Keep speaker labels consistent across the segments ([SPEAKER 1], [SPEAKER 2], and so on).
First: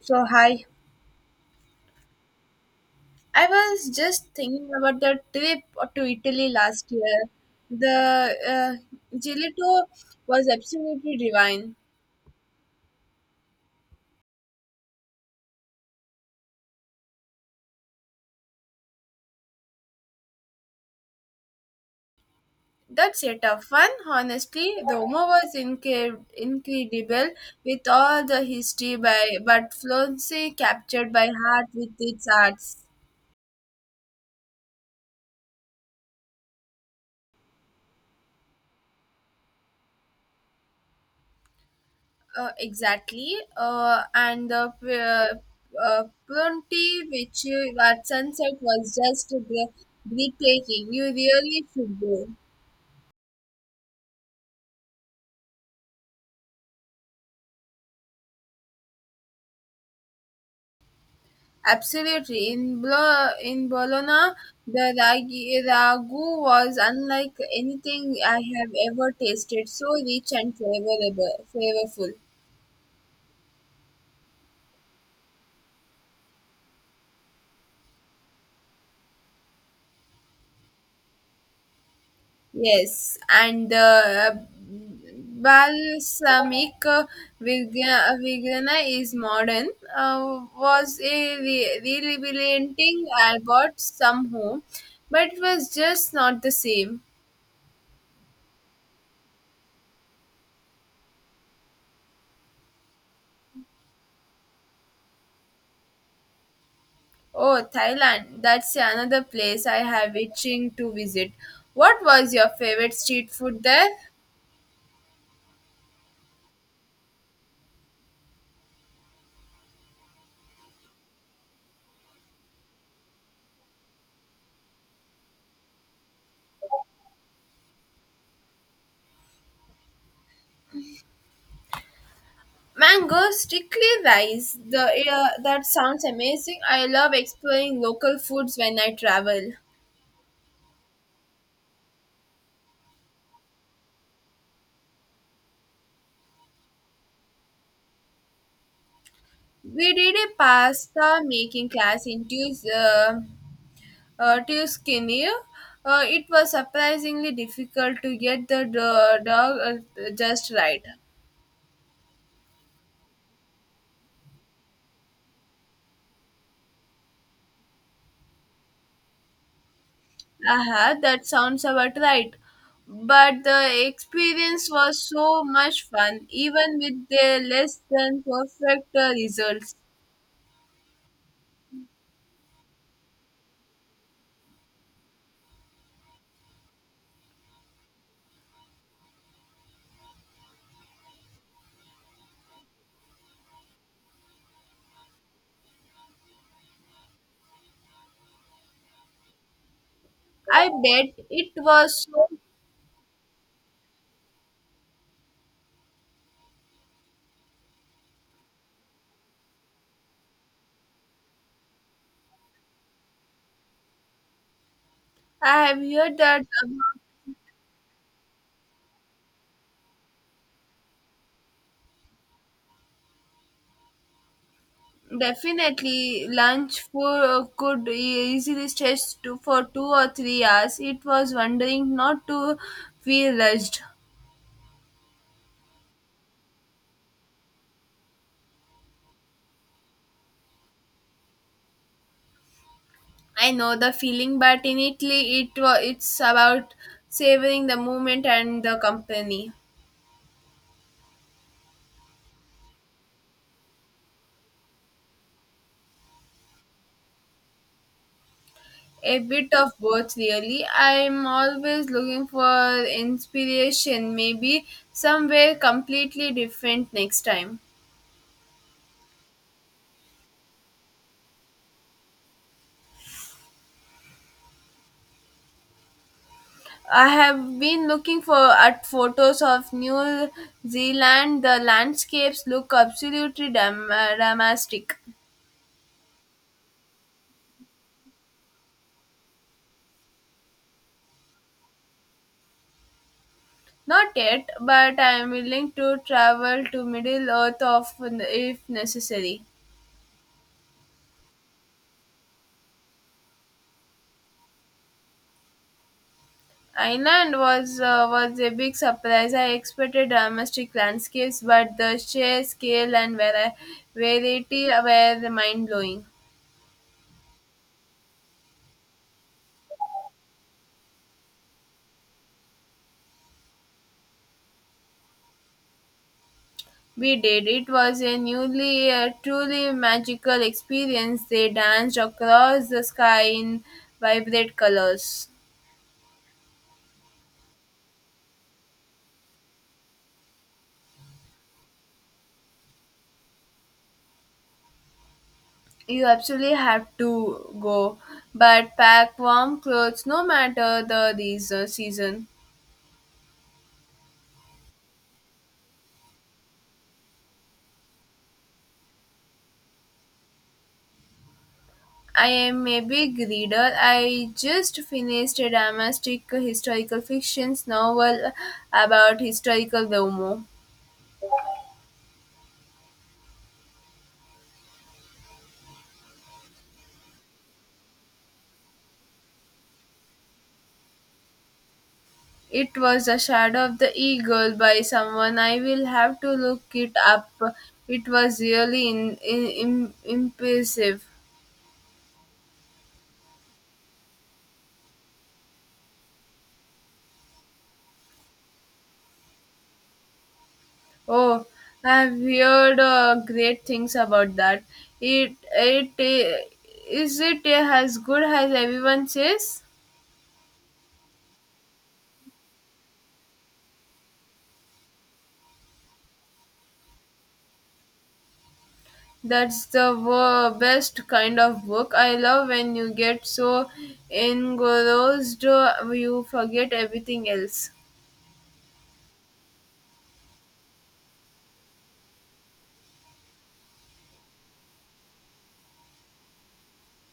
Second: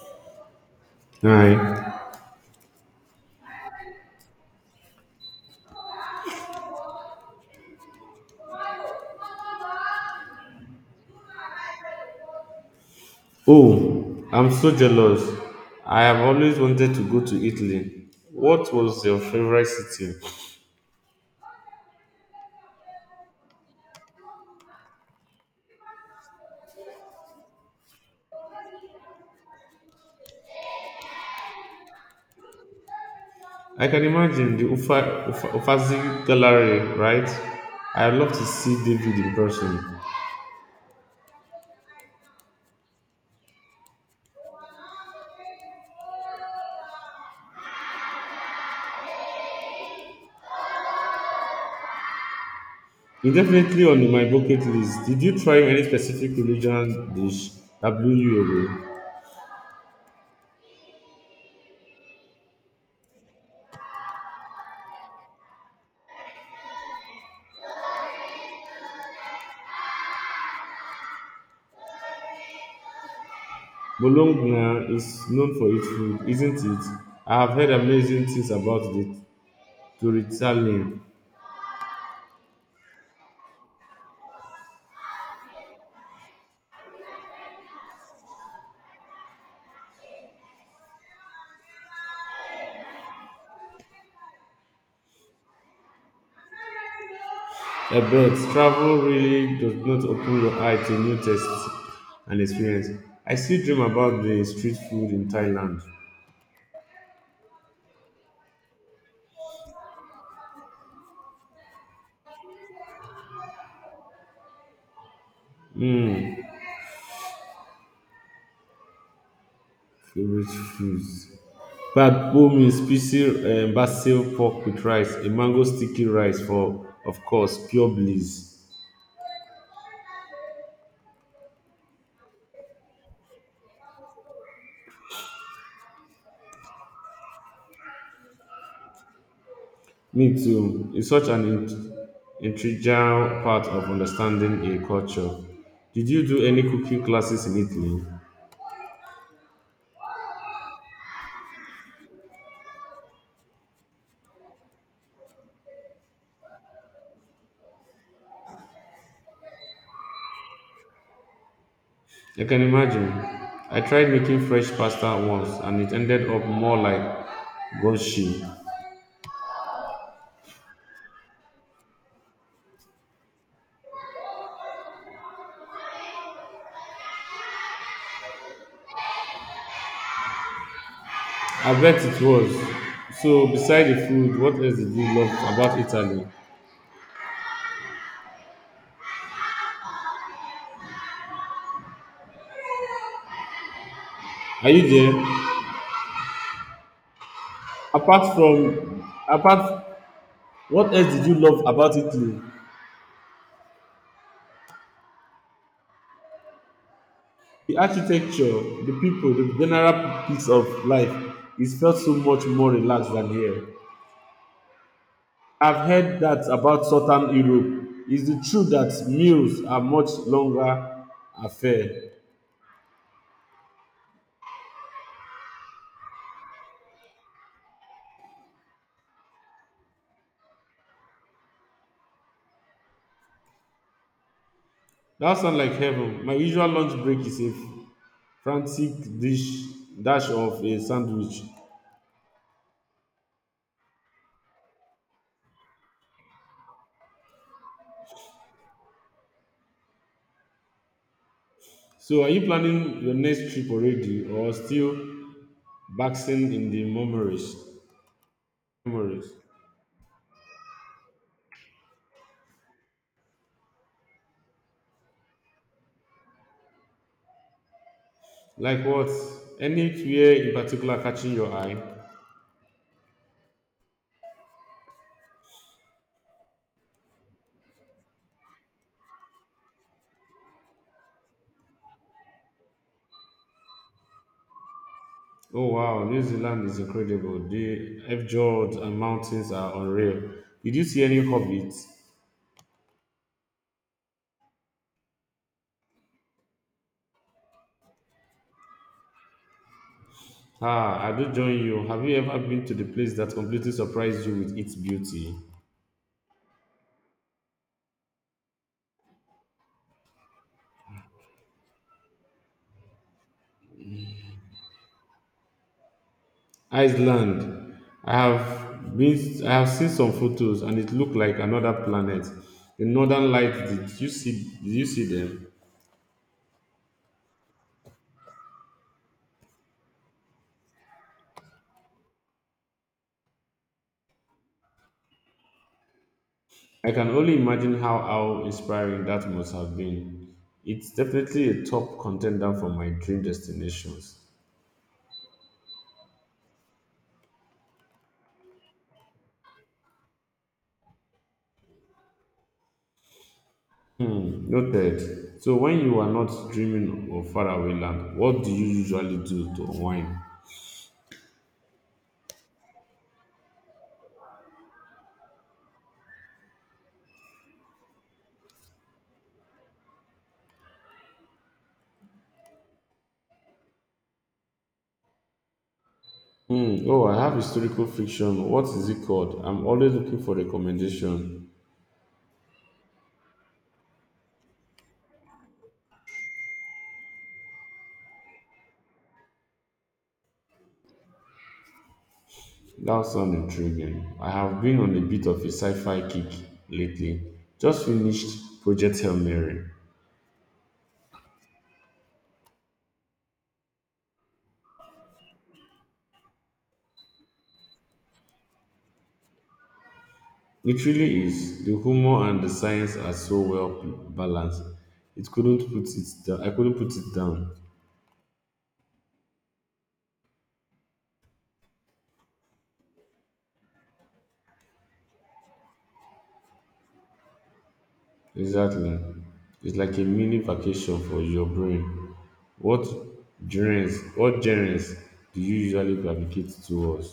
[SPEAKER 1] So, hi.
[SPEAKER 2] Right.
[SPEAKER 1] I was just thinking about the trip to Italy last year. The gelato was absolutely divine.
[SPEAKER 2] Oh, I'm so jealous. I have always wanted to go to Italy. What was your favorite city?
[SPEAKER 1] That setup fun, honestly. The Roma was incredible with all the history, by but Florence captured by heart with its arts.
[SPEAKER 2] I can imagine the Uffizi Gallery, right? I'd love to see David in person.
[SPEAKER 1] Exactly. And the Pronti, which at sunset was just breathtaking. You really should go.
[SPEAKER 2] It's definitely on my bucket list. Did you try any specific religion dish that blew you away?
[SPEAKER 1] Absolutely. In Bologna, the ragu was unlike anything I have ever tasted, so rich and flavorful.
[SPEAKER 2] Bologna is known for its food, isn't it? I have heard amazing things about the Torricelli.
[SPEAKER 1] Yes, and the balsamic Virgana is modern, was a relevanting. I bought some home, but it was just not the same.
[SPEAKER 2] Abroad, travel really does not open your eye to new tastes and experience. I still dream about the street food in Thailand.
[SPEAKER 1] Oh, Thailand. That's another place I have itching to visit. What was your favorite street food there?
[SPEAKER 2] Mmm, Favorite foods. Bak bo means spicy basil pork with rice, a mango sticky rice for, of course, pure bliss.
[SPEAKER 1] Mango strictly rice. The That sounds amazing. I love exploring local foods when I travel.
[SPEAKER 2] Me too. It's such an integral part of understanding a culture. Did you do any cooking classes in Italy?
[SPEAKER 1] We did a pasta making class in Tues Tuscany. It was surprisingly difficult to get the dog just right.
[SPEAKER 2] I can imagine. I tried making fresh pasta once and it ended up more like gushing.
[SPEAKER 1] Uh-huh, that sounds about right. But the experience was so much fun, even with the less than perfect results.
[SPEAKER 2] I bet it was. So, beside the food, what else did you love about Italy? Are you there? Apart from, apart,
[SPEAKER 1] I
[SPEAKER 2] what else
[SPEAKER 1] bet
[SPEAKER 2] did you
[SPEAKER 1] it
[SPEAKER 2] love about
[SPEAKER 1] was so.
[SPEAKER 2] Italy? The architecture, the people, the general piece of life. It felt so much more relaxed than here.
[SPEAKER 1] I have
[SPEAKER 2] I've
[SPEAKER 1] heard
[SPEAKER 2] heard
[SPEAKER 1] that
[SPEAKER 2] that
[SPEAKER 1] about.
[SPEAKER 2] about Southern Europe. Is it true that meals are much longer affair?
[SPEAKER 1] Definitely lunch for, could easily stretch to, for 2 or 3 hours. It was wondering not to feel rushed.
[SPEAKER 2] That sounds like heaven. My usual lunch break is a frantic dish dash of a sandwich.
[SPEAKER 1] I know the feeling, but in Italy, it's about savoring the moment and the company.
[SPEAKER 2] So, are you planning your next trip already, or still basking in the memories?
[SPEAKER 1] A
[SPEAKER 2] Memories.
[SPEAKER 1] bit of both, really. I'm always looking for inspiration, maybe somewhere completely different next time.
[SPEAKER 2] Like what? Anywhere in particular catching your eye?
[SPEAKER 1] I have been looking for at photos of New Zealand. The landscapes look absolutely dramatic.
[SPEAKER 2] Oh wow, New Zealand is incredible. The F fjords and mountains are unreal. Did you see any hobbits?
[SPEAKER 1] Not yet, but I am willing to travel to Middle Earth of if necessary.
[SPEAKER 2] Ah, I do join you. Have you ever been to the place that completely surprised you with its beauty?
[SPEAKER 1] Island was a big surprise. I expected domestic landscapes, but the sheer scale and variety were mind blowing.
[SPEAKER 2] Iceland. I have seen some photos and it looked like another planet. The northern lights, did you see them?
[SPEAKER 1] We did. It was a truly magical experience. They danced across the sky in vibrant colors.
[SPEAKER 2] I can only imagine how inspiring that must have been. It's definitely a top contender for my dream destinations.
[SPEAKER 1] You absolutely have to go, but pack warm clothes no matter the season.
[SPEAKER 2] Hmm, noted. So when you are not dreaming of faraway land, what do you usually do to unwind?
[SPEAKER 1] I am a big reader. I just finished a domestic historical fiction novel about historical Domo.
[SPEAKER 2] Hmm, oh, I have historical fiction. What is it called? I'm always looking for recommendation.
[SPEAKER 1] It was The Shadow of the Eagle by someone. I will have to look it up. It was really impressive.
[SPEAKER 2] That sounds intriguing. I have been on a bit of a sci-fi kick lately. Just finished Project Hail Mary.
[SPEAKER 1] Oh, I've heard great things about that. It, it, eh, is it as good as everyone says?
[SPEAKER 2] It really is. The humor and the science are so well balanced. It couldn't put it down. I couldn't put it down.
[SPEAKER 1] That's the best kind of book. I love when you get so engrossed you forget everything else.
[SPEAKER 2] Exactly. It's like a mini vacation for your brain. What What genres do you usually gravitate towards?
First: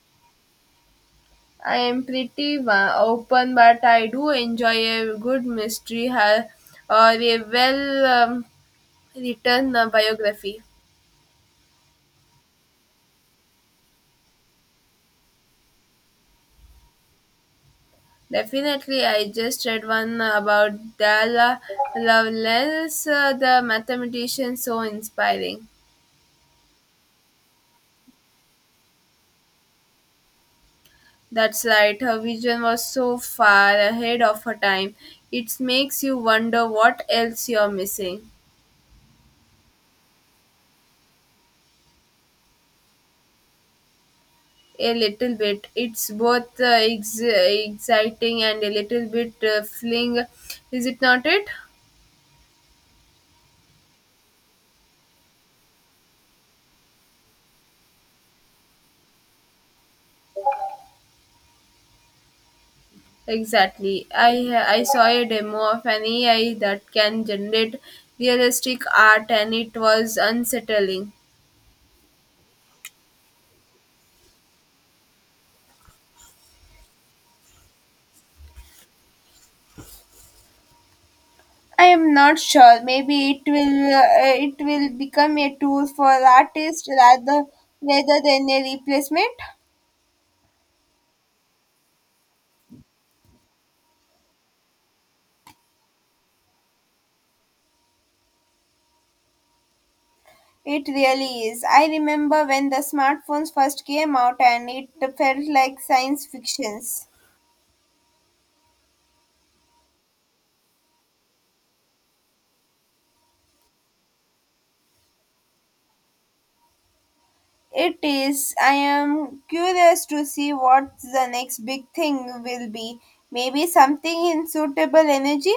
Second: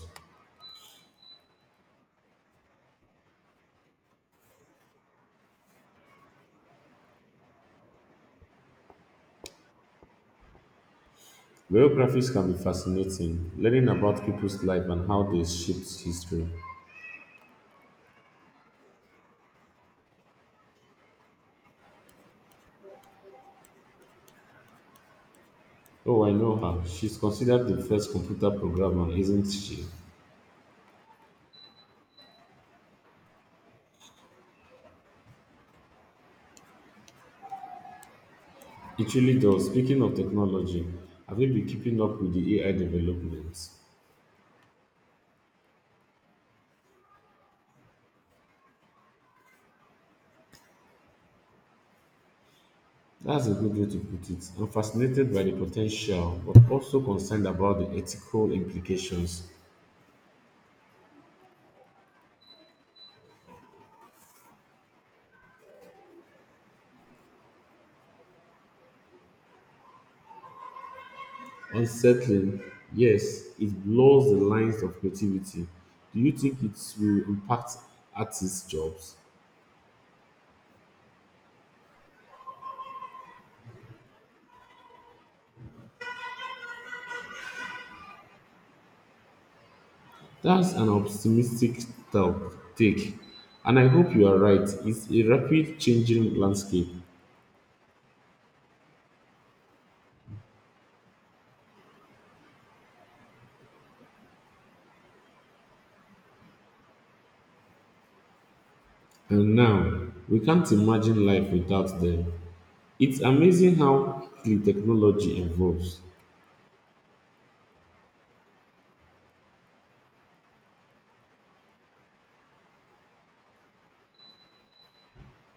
[SPEAKER 1] I am pretty open, but I do enjoy a good mystery or a well written biography.
[SPEAKER 2] Biographies can be fascinating. Learning about people's life and how they shaped history.
[SPEAKER 1] Definitely, I just read one about Dala Lovelace, the mathematician, so inspiring.
[SPEAKER 2] Oh, I know her. She's considered the first computer programmer, isn't she?
[SPEAKER 1] That's right, her vision was so far ahead of her time. It makes you wonder what else you're missing.
[SPEAKER 2] It really does. Speaking of technology, have you been keeping up with the AI developments?
[SPEAKER 1] A little bit. It's both exciting and a little bit fling. Is it not it?
[SPEAKER 2] That's a good way to put it. I'm fascinated by the potential, but also concerned about the ethical implications.
[SPEAKER 1] Exactly. I saw a demo of an AI that can generate realistic art and it was unsettling.
[SPEAKER 2] Unsettling, yes, it blurs the lines of creativity. Do you think it will impact artists' jobs?
[SPEAKER 1] I am not sure. Maybe it will become a tool for artists rather than a replacement.
[SPEAKER 2] That's an optimistic take, and I hope you are right. It's a rapid changing landscape,
[SPEAKER 1] It really is. I remember when the smartphones first came out and it felt like science fictions.
[SPEAKER 2] and now we can't imagine life without them. It's amazing how the technology evolves.
[SPEAKER 1] It is. I am curious to see what the next big thing will be. Maybe something in suitable energy?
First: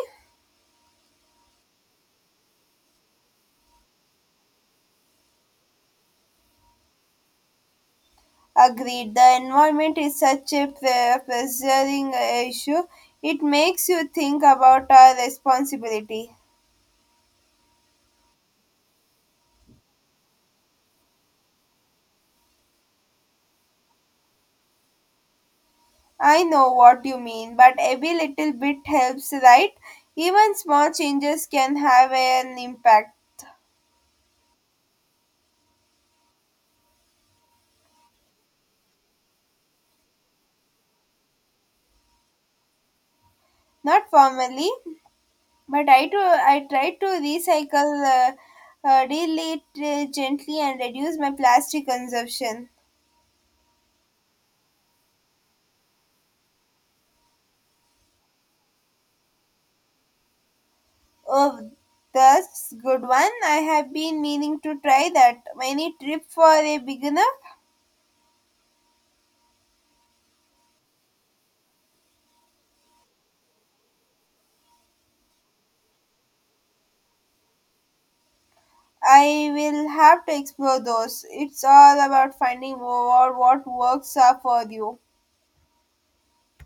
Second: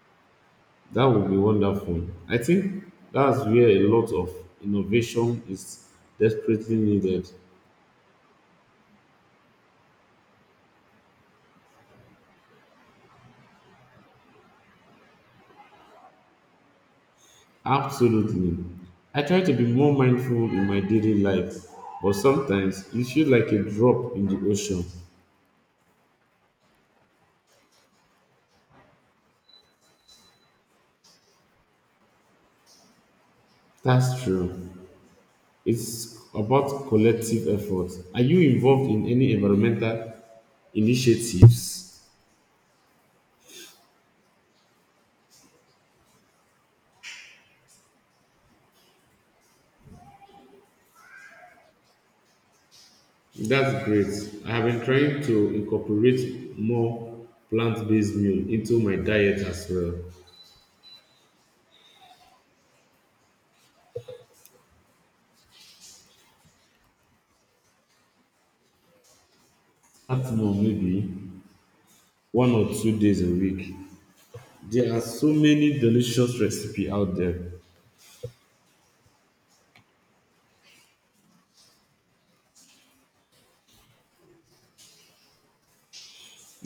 [SPEAKER 2] That would be wonderful. I think that's where a lot of innovation is desperately needed.
[SPEAKER 1] Agreed. The environment is such a pressuring issue. It makes you think about our responsibility.
[SPEAKER 2] Absolutely. I try to be more mindful in my daily life, but sometimes it feels like a drop in the ocean.
[SPEAKER 1] I know what you mean, but every little bit helps, right? Even small changes can have an impact.
[SPEAKER 2] That's true. It's about collective effort. Are you involved in any environmental initiatives?
[SPEAKER 1] Not formally, but I do. I try to recycle really gently and reduce my plastic consumption.
[SPEAKER 2] That's great. I have been trying to incorporate more plant based meal into my diet as well.
[SPEAKER 1] Oh, that's good one. I have been meaning to try that. Any trip for a beginner?
[SPEAKER 2] At more, maybe 1 or 2 days a week. There are so many delicious recipes out there.
[SPEAKER 1] I will have to explore those. It's all about finding what works are for you.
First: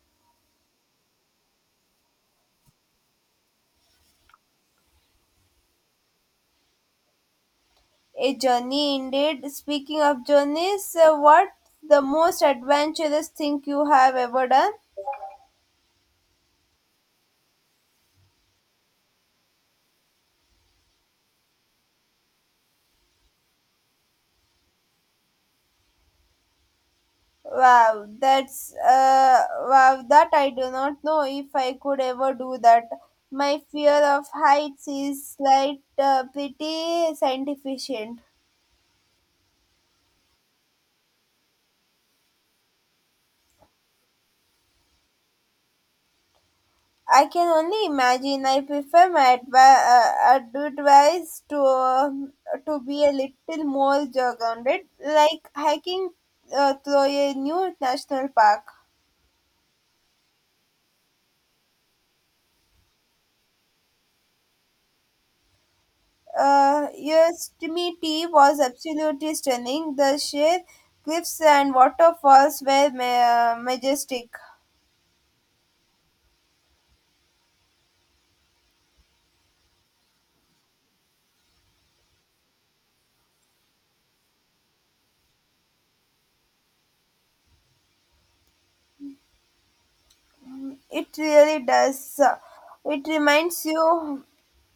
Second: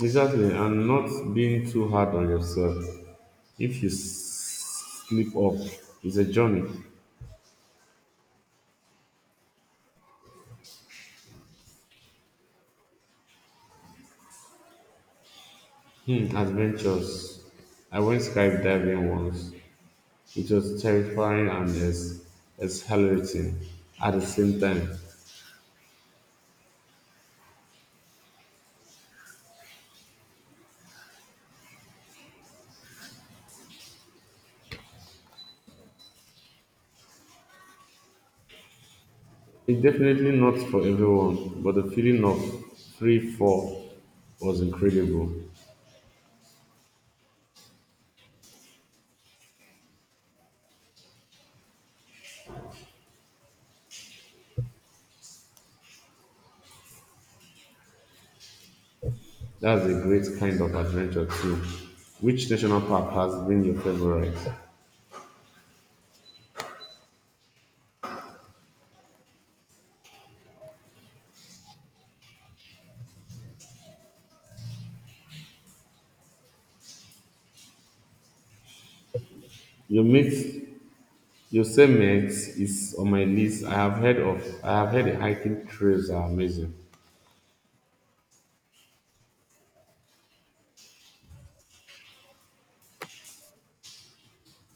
[SPEAKER 2] Exactly, and not being too hard on yourself. If you slip up, it's a journey.
[SPEAKER 1] A journey indeed. Speaking of journeys, what the most adventurous thing you have ever done?
[SPEAKER 2] Hmm, adventures. I went skydiving once. It was terrifying and exhilarating at the same time.
[SPEAKER 1] Wow, that I do not know if I could ever do that. My fear of heights is pretty scientificient.
[SPEAKER 2] It's definitely not for everyone, but the feeling of free fall was incredible.
[SPEAKER 1] I can only imagine. I prefer my advice to be a little more grounded, like hiking through a new national park.
[SPEAKER 2] That's a great kind of adventure too. Which national park has been your favorite?
[SPEAKER 1] Yosemite was absolutely stunning. The sheer cliffs and waterfalls were majestic.
[SPEAKER 2] Your mate, Yosemite is on my list. I have heard of. I have heard the hiking trails are amazing.
[SPEAKER 1] It really does. It reminds you.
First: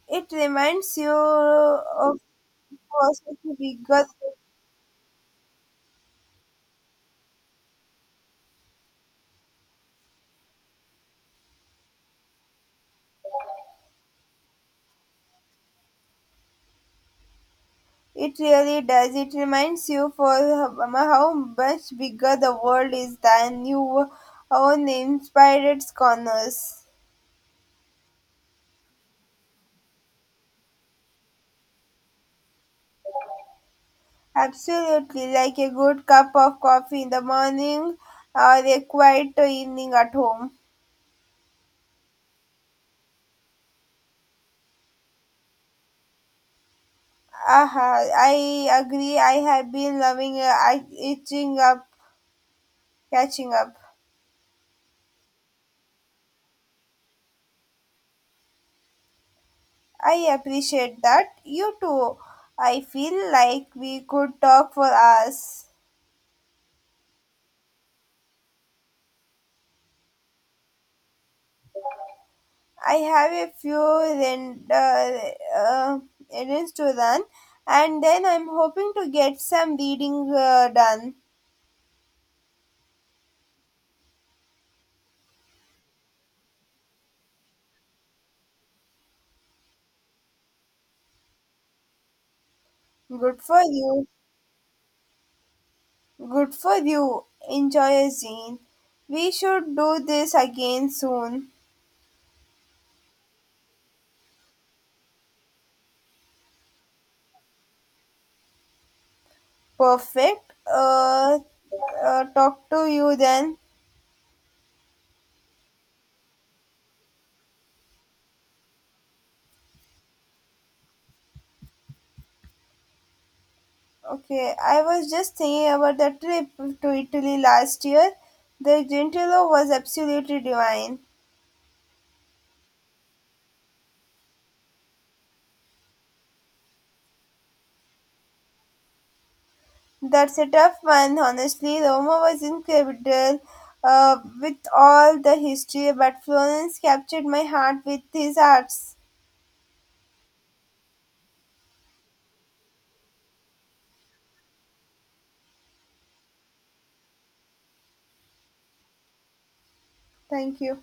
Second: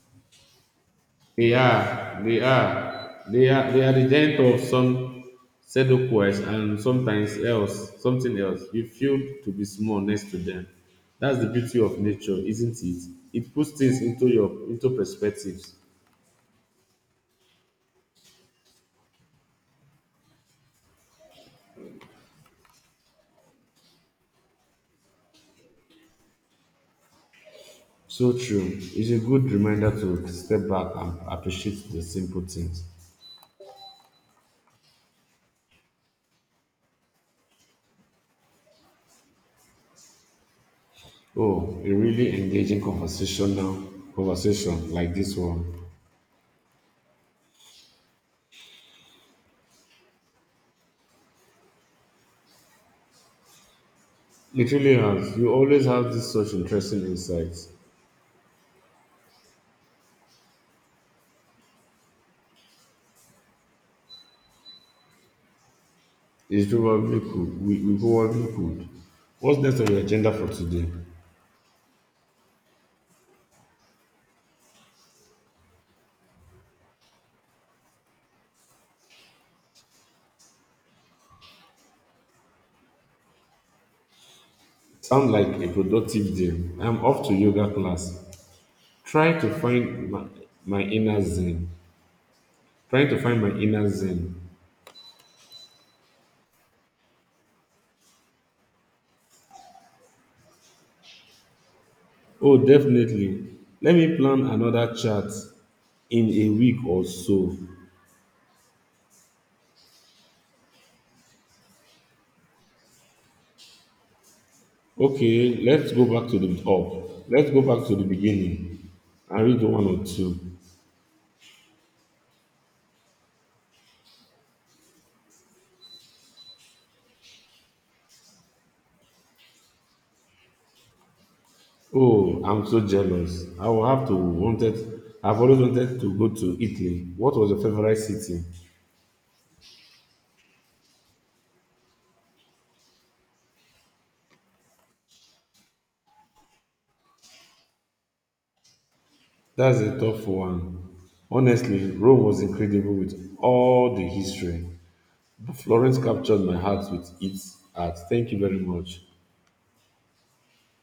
[SPEAKER 1] It reminds you
[SPEAKER 2] They
[SPEAKER 1] of
[SPEAKER 2] are, they are, they
[SPEAKER 1] possibly
[SPEAKER 2] are, they are
[SPEAKER 1] bigger.
[SPEAKER 2] the giant of some seducers and something else. You feel to be small next to them. That's the beauty of nature, isn't it? It puts things into perspectives.
[SPEAKER 1] It really does. It reminds you for how much bigger the world is than your own inspired corners.
[SPEAKER 2] So true. It's a good reminder to step back and appreciate the simple things.
[SPEAKER 1] Absolutely, like a good cup of coffee in the morning or a quiet evening at home.
[SPEAKER 2] Oh, a really engaging conversation now. Conversation like this one.
[SPEAKER 1] Aha, I agree. I have been loving catching up.
[SPEAKER 2] It really has. You always have this such interesting insights.
[SPEAKER 1] I appreciate that. You too. I feel like we could talk for hours.
[SPEAKER 2] It's probably could. We probably could. What's next on your agenda for today?
[SPEAKER 1] I have a few uh, errands to run, and then I'm hoping to get some reading done.
[SPEAKER 2] Sound like a productive day. I'm off to yoga class. Try to find my, my inner zen. Trying to
[SPEAKER 1] Good
[SPEAKER 2] find my
[SPEAKER 1] for
[SPEAKER 2] inner
[SPEAKER 1] you.
[SPEAKER 2] zen.
[SPEAKER 1] Good for you. Enjoy, Zine. We should do this again soon.
[SPEAKER 2] Oh, definitely. Let me plan another chat in a week or so.
[SPEAKER 1] Perfect. Talk to you then.
[SPEAKER 2] Okay, let's go back to the top. Let's go back to the beginning and read one or two.
[SPEAKER 1] Okay, I was just thinking about the trip to Italy last year. The Gentilo was absolutely divine.
[SPEAKER 2] Oh, I'm so jealous. I will have to wanted. I've always wanted to go to Italy. What was your favorite city?
[SPEAKER 1] That's a tough one, honestly. Roma was incredible with all the history, but Florence captured my heart with his arts.
[SPEAKER 2] That's a tough one. Honestly, Rome was incredible with all the history. Florence captured my heart with its art. Thank you very much.
[SPEAKER 1] Thank you.